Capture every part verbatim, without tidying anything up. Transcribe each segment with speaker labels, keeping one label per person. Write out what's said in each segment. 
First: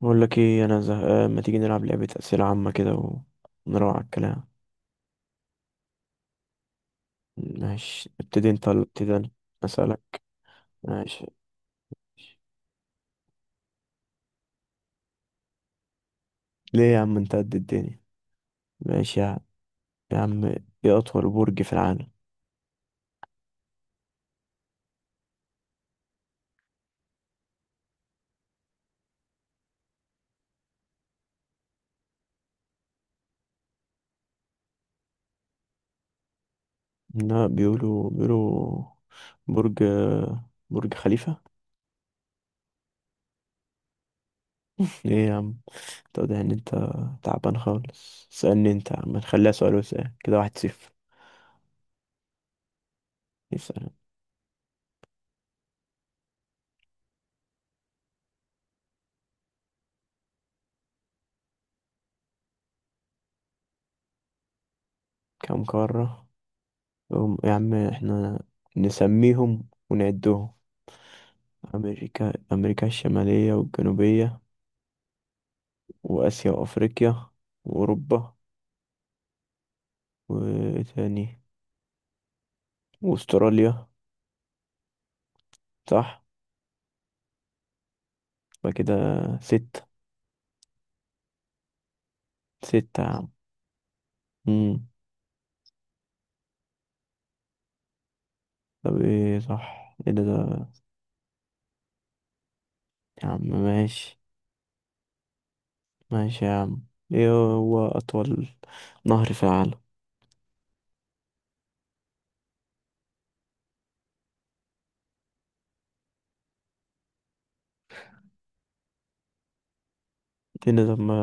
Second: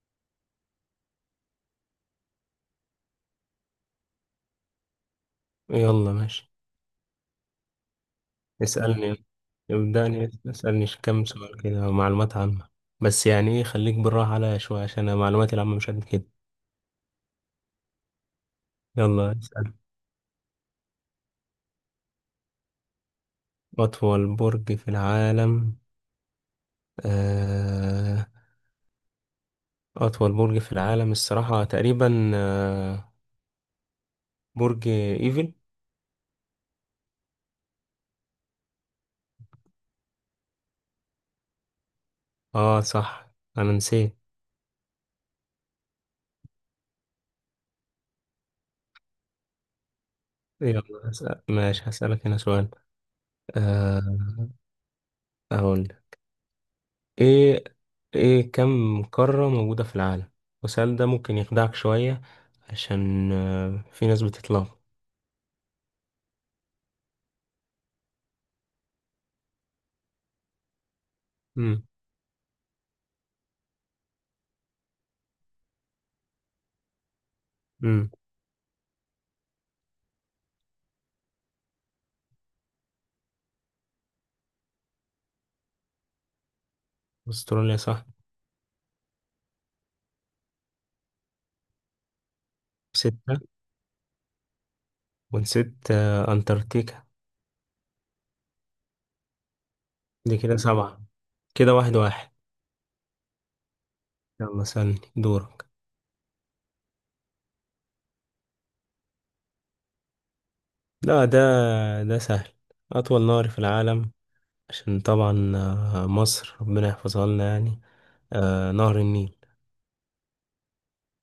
Speaker 1: بقول لك ايه، انا زهقان، ما تيجي نلعب لعبة أسئلة عامة كده ونروح على الكلام؟
Speaker 2: يلا ماشي.
Speaker 1: ماشي، ابتدي انت ولا ابتدي
Speaker 2: اسألني.
Speaker 1: انا؟ أسألك.
Speaker 2: ابدأني اسألني كم
Speaker 1: ماشي.
Speaker 2: سؤال كده، معلومات عامة. بس يعني ايه، خليك بالراحة عليا شوية، عشان أنا معلوماتي العامة مش قد كده.
Speaker 1: ليه يا عم، انت قد الدنيا. ماشي يا
Speaker 2: يلا
Speaker 1: عم.
Speaker 2: اسأل.
Speaker 1: يا عم، ايه أطول برج في العالم؟
Speaker 2: أطول برج في العالم؟ آه أطول برج في العالم الصراحة تقريبا آه برج إيفل.
Speaker 1: لا، بيقولوا بيقولوا، برج، برج خليفة.
Speaker 2: اه صح، أنا نسيت.
Speaker 1: ايه يا عم، تقضي ان انت تعبان خالص؟ سألني انت يا عم، نخليها سؤال وسؤال، كده واحد صفر.
Speaker 2: يلا اسأل. ماشي، هسألك هنا سؤال.
Speaker 1: يسأل.
Speaker 2: آه أقول ايه، ايه كم قارة موجودة في العالم؟ والسؤال ده ممكن يخدعك شوية، عشان آه، في ناس بتتلخبط.
Speaker 1: كم قارة؟ هم- يا عم، احنا نسميهم ونعدهم.
Speaker 2: امم
Speaker 1: أمريكا، أمريكا الشمالية والجنوبية، وآسيا وأفريقيا
Speaker 2: امم
Speaker 1: وأوروبا. وإيه تاني؟ وأستراليا، صح.
Speaker 2: استراليا صح.
Speaker 1: يبقى كده ستة. ستة يا عم.
Speaker 2: ستة.
Speaker 1: مم.
Speaker 2: ونسيت آه، انتاركتيكا.
Speaker 1: طب إيه صح، إيه ده,
Speaker 2: دي كده
Speaker 1: ده
Speaker 2: سبعة، كده واحد واحد.
Speaker 1: يا عم ماشي.
Speaker 2: يلا سألني، دورك.
Speaker 1: ماشي يا عم. إيه هو أطول نهر في العالم؟
Speaker 2: لا، ده ده سهل. أطول نهر في العالم. عشان طبعا آه، مصر ربنا يحفظها لنا يعني. آه، نهر النيل.
Speaker 1: إيه ده، طب ما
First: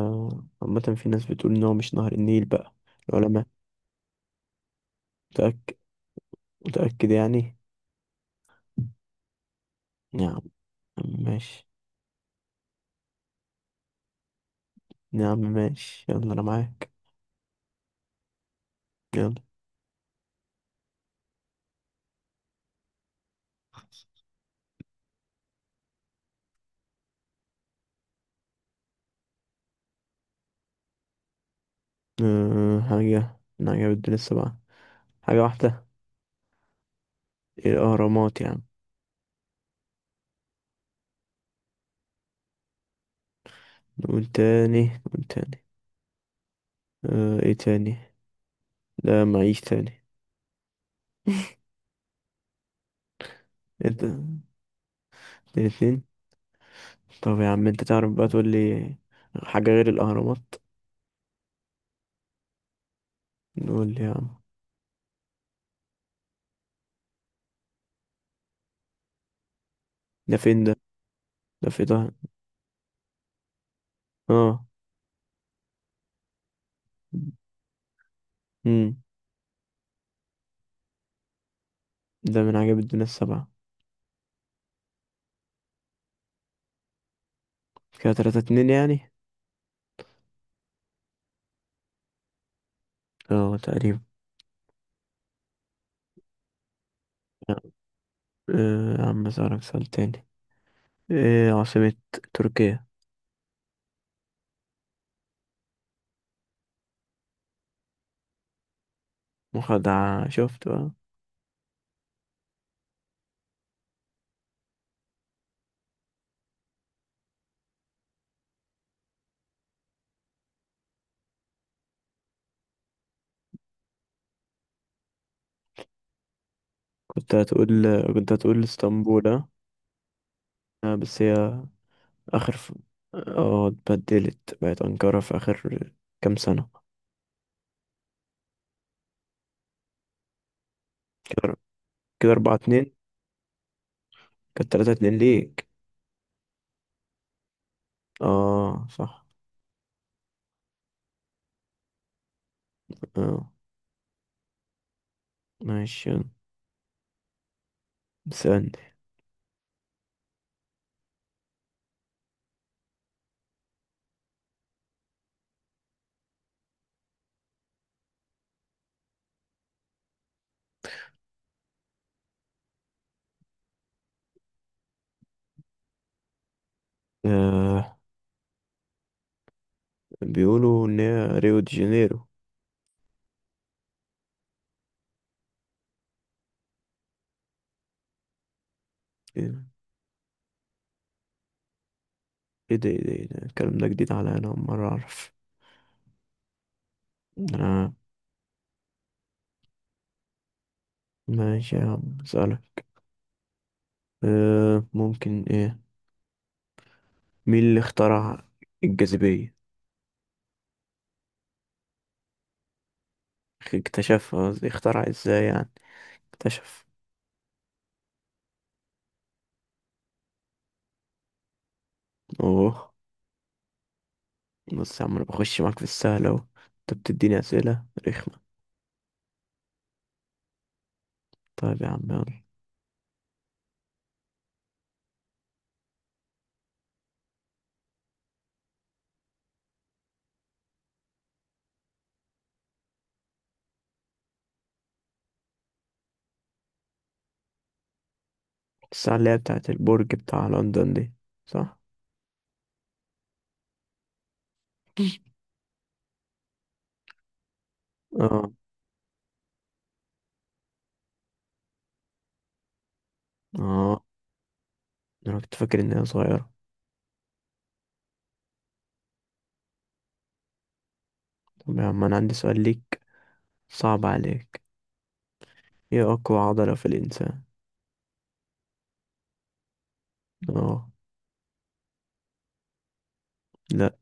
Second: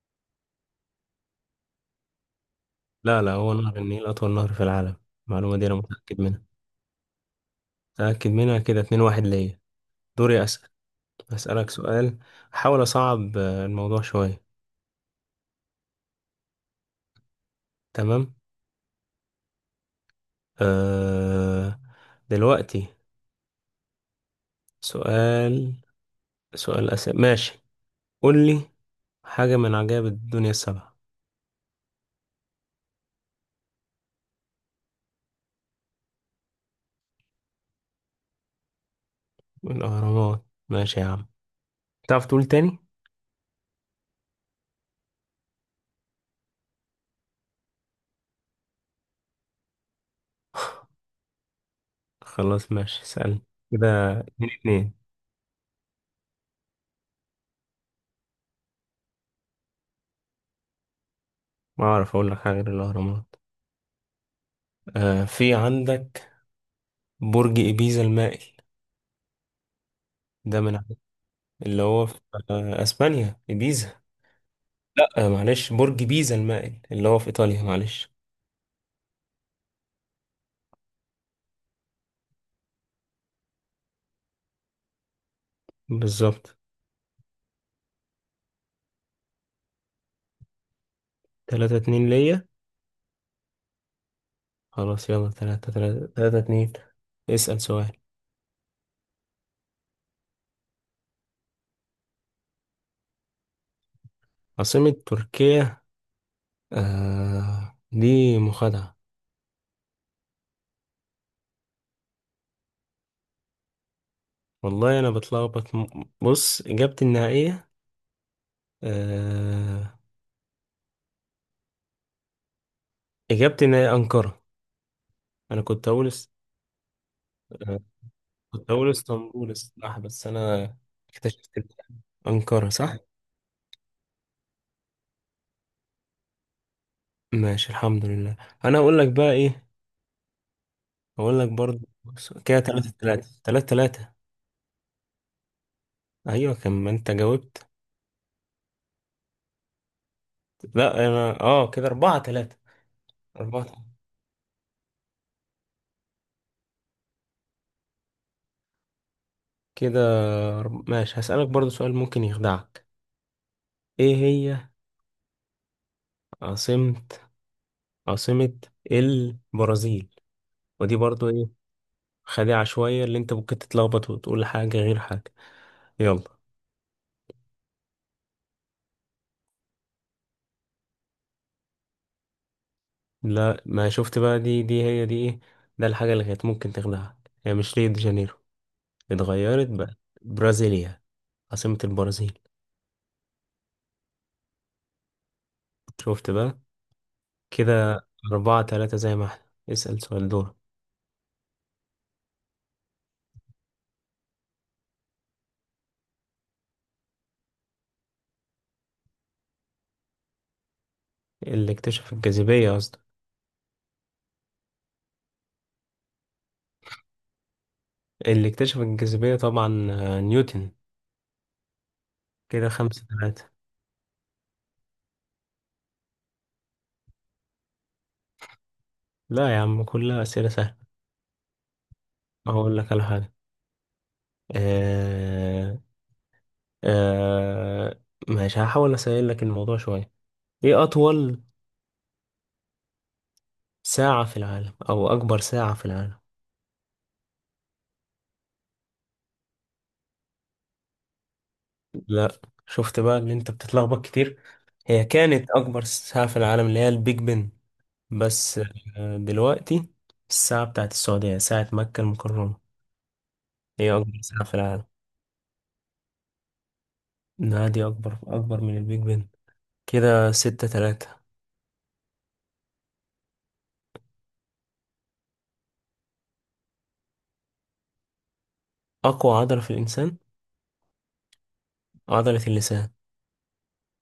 Speaker 1: عامة في ناس بتقول إن هو مش نهر النيل بقى.
Speaker 2: لا لا،
Speaker 1: العلماء.
Speaker 2: هو نهر النيل أطول نهر في العالم. المعلومة دي
Speaker 1: متأكد؟
Speaker 2: أنا متأكد منها.
Speaker 1: متأكد يعني.
Speaker 2: متأكد منها. كده اتنين واحد ليا.
Speaker 1: يا عم
Speaker 2: دوري أسأل.
Speaker 1: ماشي.
Speaker 2: هسألك سؤال، أحاول أصعب آه، الموضوع شوية.
Speaker 1: يا عم ماشي، يلا أنا معاك.
Speaker 2: تمام.
Speaker 1: يلا.
Speaker 2: أه دلوقتي سؤال سؤال أسئلة، ماشي. قول لي حاجة من عجائب الدنيا السبعة.
Speaker 1: أه حاجة من عجائب لسه بقى. حاجة واحدة، الأهرامات يعني.
Speaker 2: الأهرامات، ماشي يا عم. تعرف تقول تاني؟
Speaker 1: نقول تاني، نقول تاني. أه ايه تاني؟ لا معيش تاني.
Speaker 2: خلاص ماشي، اسألني.
Speaker 1: انت.
Speaker 2: كده اتنين اتنين.
Speaker 1: الاتنين. طب يا عم، انت تعرف بقى تقول لي حاجة غير الأهرامات؟
Speaker 2: ما أعرف أقول لك حاجة غير الأهرامات.
Speaker 1: نقول لي يا عم.
Speaker 2: أه في عندك برج إبيزا المائل.
Speaker 1: ده
Speaker 2: ده
Speaker 1: فين ده؟
Speaker 2: من عند-
Speaker 1: ده
Speaker 2: اللي
Speaker 1: في
Speaker 2: هو
Speaker 1: ده.
Speaker 2: في آه، أسبانيا إبيزا.
Speaker 1: اه.
Speaker 2: لأ آه، معلش، برج بيزا المائل اللي هو في إيطاليا، معلش.
Speaker 1: امم ده من عجائب الدنيا السبعة.
Speaker 2: بالظبط.
Speaker 1: كده تلاتة اتنين يعني.
Speaker 2: تلاتة اتنين ليا.
Speaker 1: اه تقريبا.
Speaker 2: خلاص يلا، تلاتة تلاتة تلاتة اتنين.
Speaker 1: أه
Speaker 2: اسأل سؤال.
Speaker 1: يا عم، اسألك سؤال تاني. ايه عاصمة تركيا؟
Speaker 2: عاصمة تركيا؟ آه دي مخادعة.
Speaker 1: مخدعة، شفت بقى.
Speaker 2: والله أنا بتلخبط، م- بص، إجابتي النهائية. آه إجابتي النهائية أنقرة. أنا كنت أقول است...
Speaker 1: كنت
Speaker 2: آه
Speaker 1: هتقول، كنت هتقول
Speaker 2: كنت أقول
Speaker 1: اسطنبول، اه.
Speaker 2: اسطنبول الصراحة، بس أنا
Speaker 1: آه، بس
Speaker 2: اكتشفت
Speaker 1: هي
Speaker 2: إن
Speaker 1: اخر
Speaker 2: أنقرة
Speaker 1: ف...
Speaker 2: صح؟
Speaker 1: اه اتبدلت بقت انقرة في اخر كام سنة.
Speaker 2: ماشي الحمد لله. أنا أقول لك بقى إيه، أقول لك
Speaker 1: كده
Speaker 2: برضه.
Speaker 1: كده
Speaker 2: بص،
Speaker 1: اربعة
Speaker 2: كده تلاتة
Speaker 1: اتنين
Speaker 2: تلاتة تلاتة تلاتة.
Speaker 1: كانت تلاتة اتنين ليك.
Speaker 2: أيوة كان، ما أنت جاوبت.
Speaker 1: اه صح.
Speaker 2: لا انا، اه كده اربعة تلاتة.
Speaker 1: اه،
Speaker 2: اربعة تلاتة.
Speaker 1: ماشي يلا. استنى.
Speaker 2: كده أرب... ماشي، هسألك برضو سؤال ممكن يخدعك. ايه هي عاصمة عاصمة البرازيل؟ ودي برضو ايه، خادعة شوية، اللي انت ممكن تتلخبط وتقول حاجة غير حاجة. يلا.
Speaker 1: آه بيقولوا ان هي ريو دي جانيرو.
Speaker 2: لا، ما شفت بقى؟ دي دي هي دي ايه. ده الحاجة اللي كانت ممكن تخدعك، هي مش ريو دي جانيرو،
Speaker 1: ايه ده،
Speaker 2: اتغيرت بقى. برازيليا عاصمة البرازيل.
Speaker 1: ايه ده، إيه ده، إيه ده؟ الكلام ده جديد عليا، انا اول مرة اعرف.
Speaker 2: شفت بقى؟
Speaker 1: آه.
Speaker 2: كده أربعة تلاتة، زي ما احنا. اسأل سؤال، دور.
Speaker 1: ماشي يا عم، اسألك. آه ممكن ايه، مين اللي اخترع الجاذبية؟
Speaker 2: اللي اكتشف الجاذبية، قصدي.
Speaker 1: اكتشفها قصدي، اخترع ازاي يعني، اكتشف.
Speaker 2: اللي اكتشف الجاذبية طبعا آه، نيوتن. كده
Speaker 1: اوه.
Speaker 2: خمسة ثلاثة.
Speaker 1: بص يا عم، انا بخش معاك في السهل اهو، انت بتديني اسئله رخمه.
Speaker 2: لا يا عم، كلها أسئلة سهلة.
Speaker 1: طيب يا عم يلا.
Speaker 2: هقول لك على حاجة. آه آه ماشي، هحاول أسهل لك الموضوع شوية. إيه أطول ساعة في العالم، أو أكبر ساعة في العالم؟
Speaker 1: الساعه اللي هي بتاعه البرج بتاع لندن دي، صح؟
Speaker 2: لا، شفت بقى إن أنت بتتلخبط كتير. هي كانت أكبر ساعة في العالم اللي هي البيج بن
Speaker 1: اه،
Speaker 2: بس. آه دلوقتي الساعة بتاعت السعودية، ساعة مكة المكرمة، هي
Speaker 1: اه.
Speaker 2: أكبر ساعة في العالم.
Speaker 1: انا كنت فاكر ان هي صغيره.
Speaker 2: لا، دي أكبر، أكبر من البيج بن. كده ستة تلاتة.
Speaker 1: طب يا عم، انا عندي سؤال ليك صعب عليك. ايه اقوى عضله في الانسان؟
Speaker 2: أقوى عضلة في الإنسان؟
Speaker 1: اه.
Speaker 2: عضلة اللسان.
Speaker 1: لا،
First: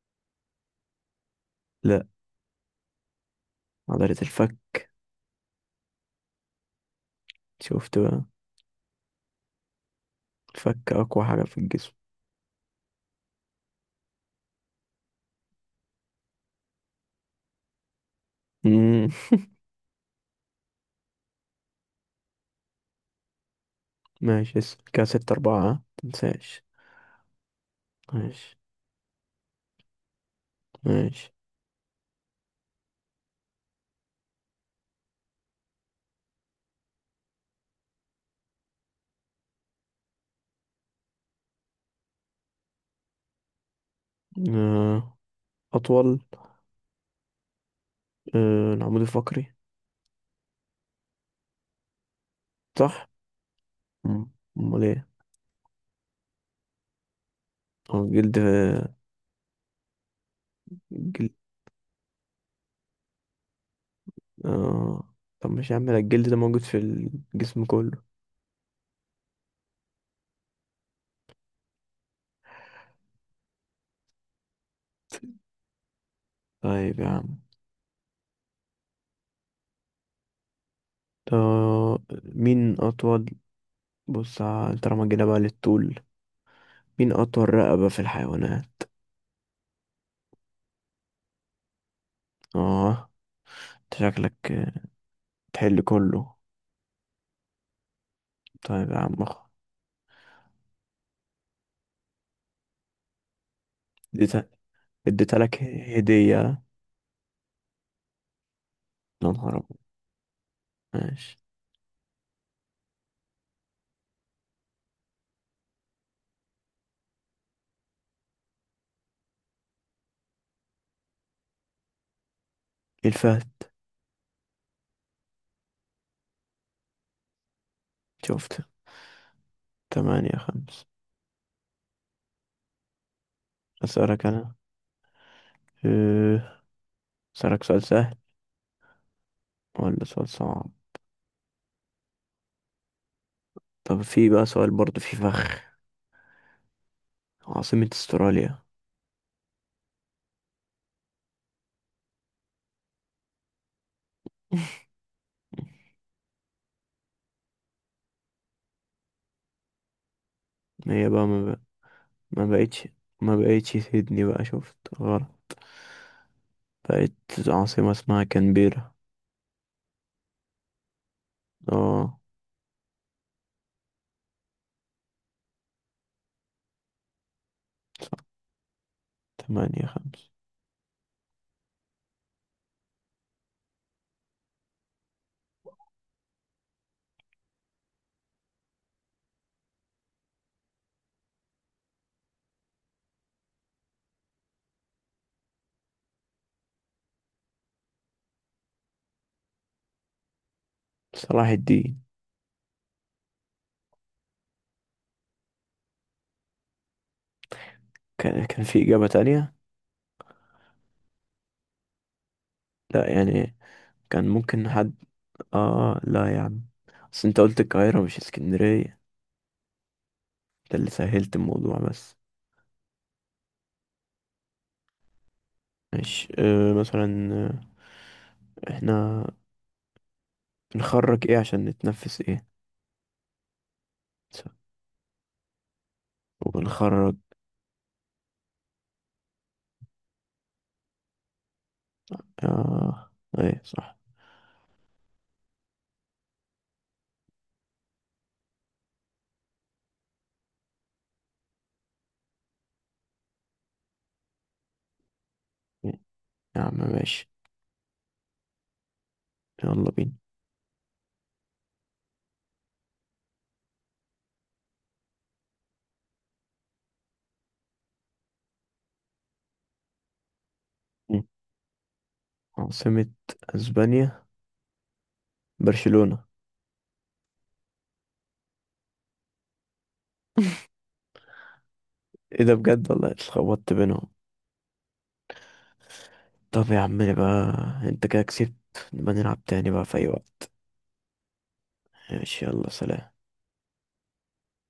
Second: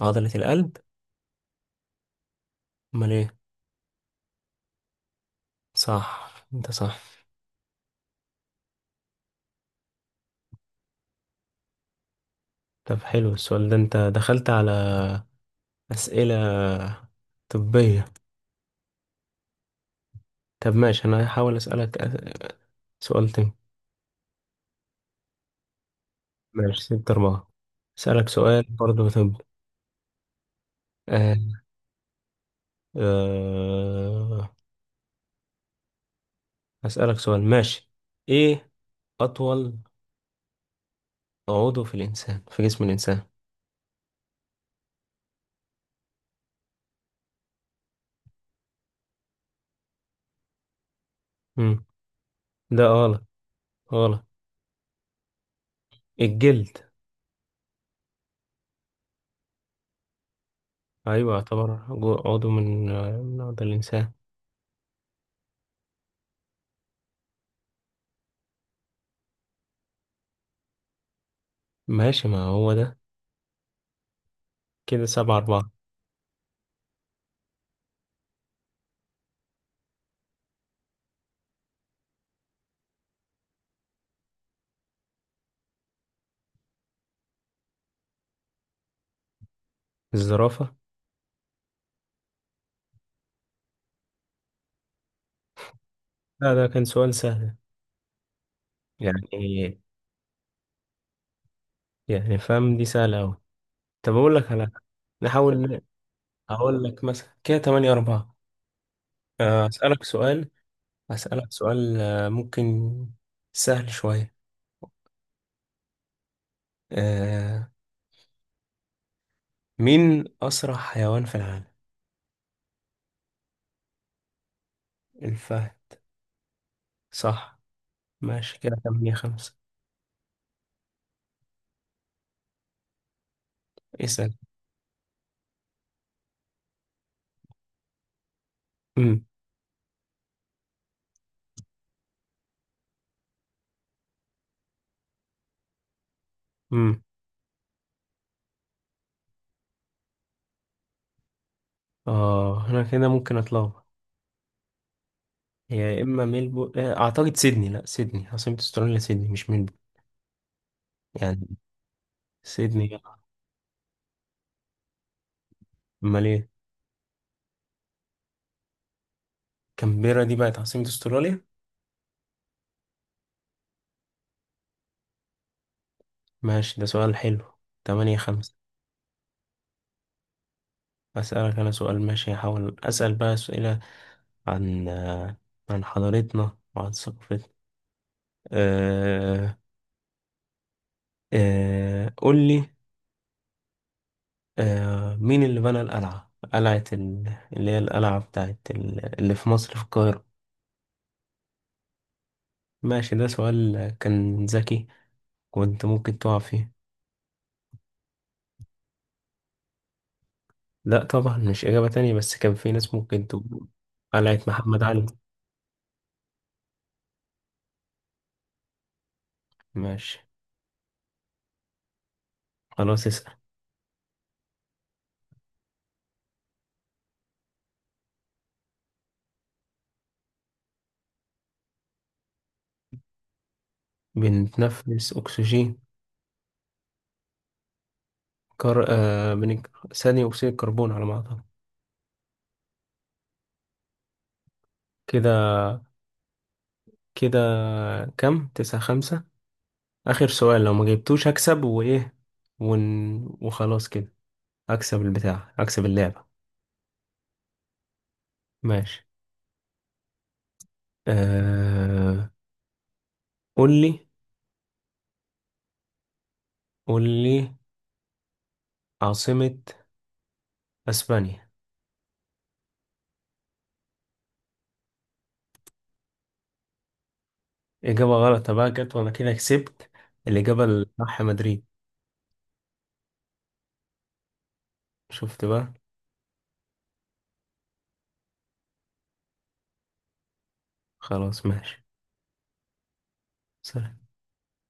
Speaker 2: عضلة القلب.
Speaker 1: لا.
Speaker 2: أمال إيه؟
Speaker 1: عضله الفك.
Speaker 2: صح، أنت صح.
Speaker 1: شفت بقى، الفك اقوى حاجه في الجسم.
Speaker 2: طب حلو السؤال ده، أنت دخلت على أسئلة طبية.
Speaker 1: امم
Speaker 2: طب ماشي، أنا هحاول أسألك أس- سؤال تاني.
Speaker 1: ماشي اسأل. كده ستة أربعة، ها؟ متنساش.
Speaker 2: ماشي ستة أربعة. أسألك
Speaker 1: ماشي،
Speaker 2: سؤال برضه، طب.
Speaker 1: ماشي.
Speaker 2: آه. آه. أسألك سؤال ماشي. إيه أطول عضو في الإنسان في جسم الإنسان؟
Speaker 1: آه. أطول. آه، العمود الفقري.
Speaker 2: مم. ده
Speaker 1: صح.
Speaker 2: غلط. غلط.
Speaker 1: مم. امال ايه؟
Speaker 2: الجلد.
Speaker 1: هو الجلد. جلد.
Speaker 2: أيوة، يعتبر جو- عضو من من أعضاء الإنسان.
Speaker 1: اه. طب مش يا عم، لا، الجلد ده موجود في الجسم كله.
Speaker 2: ماشي ما هو ده. كده سبعة أربعة.
Speaker 1: طيب يا عم، طب مين اطول، بص ع- طالما جينا بقى للطول، مين اطول رقبة في الحيوانات؟
Speaker 2: الزرافة.
Speaker 1: اه. انت شكلك تحل كله.
Speaker 2: لا ده كان سؤال سهل
Speaker 1: طيب يا عم،
Speaker 2: يعني.
Speaker 1: اخ.
Speaker 2: يعني فاهم، دي سهلة أوي. طب أقول
Speaker 1: اديتها،
Speaker 2: لك على حاجة.
Speaker 1: اديتها
Speaker 2: نحاول
Speaker 1: لك
Speaker 2: ن-
Speaker 1: هدية، يا
Speaker 2: أقول لك مثلا كده تمانية أربعة.
Speaker 1: نهار
Speaker 2: آه،
Speaker 1: أبيض!
Speaker 2: أسألك سؤال.
Speaker 1: ماشي.
Speaker 2: أسألك سؤال آه، ممكن سهل شوية. آه، مين أسرع حيوان في العالم؟
Speaker 1: الفهد.
Speaker 2: الفهد. صح. ماشي
Speaker 1: شفت.
Speaker 2: كده تمانية خمسة.
Speaker 1: تمانية خمس. اسألك
Speaker 2: اسأل.
Speaker 1: انا. أه، اسألك سؤال سهل
Speaker 2: أمم
Speaker 1: ولا سؤال صعب؟ طب في بقى سؤال برضه في فخ.
Speaker 2: أمم
Speaker 1: عاصمة استراليا؟
Speaker 2: آه هنا كده ممكن أتلخبط. هي يا اما ميلبو، آه، اعتقد سيدني. لا، سيدني عاصمة استراليا، سيدني مش ميلبو.
Speaker 1: هي بقى ما,
Speaker 2: يعني
Speaker 1: بقى ما بقتش
Speaker 2: سيدني.
Speaker 1: ما بقتش سيدني بقى، شفت غلط.
Speaker 2: امال ايه؟
Speaker 1: بقت عاصمة اسمها كانبيرا.
Speaker 2: كامبيرا دي بقت عاصمة استراليا.
Speaker 1: اه.
Speaker 2: ماشي ده سؤال حلو. تمانية خمسة.
Speaker 1: تمانية خمسة.
Speaker 2: اسألك انا سؤال. ماشي، هحاول اسأل بقى اسئلة عن آه، عن حضارتنا وعن ثقافتنا. أه أه قول لي. أه مين اللي بنى القلعة، قلعة ال- اللي هي القلعة بتاعت ال- اللي في مصر في القاهرة؟
Speaker 1: صلاح الدين.
Speaker 2: ماشي ده سؤال كان ذكي، كنت ممكن تقع فيه.
Speaker 1: كان كان في إجابة تانية.
Speaker 2: لا طبعا مش إجابة تانية، بس كان في ناس
Speaker 1: لا
Speaker 2: ممكن
Speaker 1: يعني،
Speaker 2: تقول
Speaker 1: كان
Speaker 2: قلعة
Speaker 1: ممكن
Speaker 2: محمد
Speaker 1: حد.
Speaker 2: علي.
Speaker 1: اه، لا يا عم. بس انت قلت القاهرة مش اسكندرية.
Speaker 2: ماشي.
Speaker 1: ده اللي سهلت الموضوع بس.
Speaker 2: خلاص اسأل.
Speaker 1: ماشي، آه مثلا، آه، احنا بنخرج ايه عشان نتنفس ايه؟
Speaker 2: بنتنفس أكسجين.
Speaker 1: وبنخرج.
Speaker 2: كر... آه بنك... ثاني أكسيد الكربون على ما أعتقد.
Speaker 1: آه ايه صح.
Speaker 2: كده كده كم تسعة خمسة. آخر سؤال، لو ما جبتوش هكسب. وإيه ون... وخلاص كده، أكسب البتاع أكسب
Speaker 1: إيه،
Speaker 2: اللعبة.
Speaker 1: يا عم ماشي.
Speaker 2: ماشي.
Speaker 1: يلا بينا.
Speaker 2: آه... قول لي، قول لي عاصمة
Speaker 1: مم.
Speaker 2: أسبانيا.
Speaker 1: عاصمة اسبانيا؟ برشلونة.
Speaker 2: إجابة غلط بقى جت، وأنا كده كسبت. الإجابة الصح مدريد.
Speaker 1: ايه ده، بجد والله اتلخبطت بينهم.
Speaker 2: شفت بقى؟
Speaker 1: طب يا عم بقى، انت كده كسبت. نبقى نلعب تاني بقى في اي وقت.
Speaker 2: خلاص ماشي.
Speaker 1: ماشي يلا، سلام.
Speaker 2: سلام.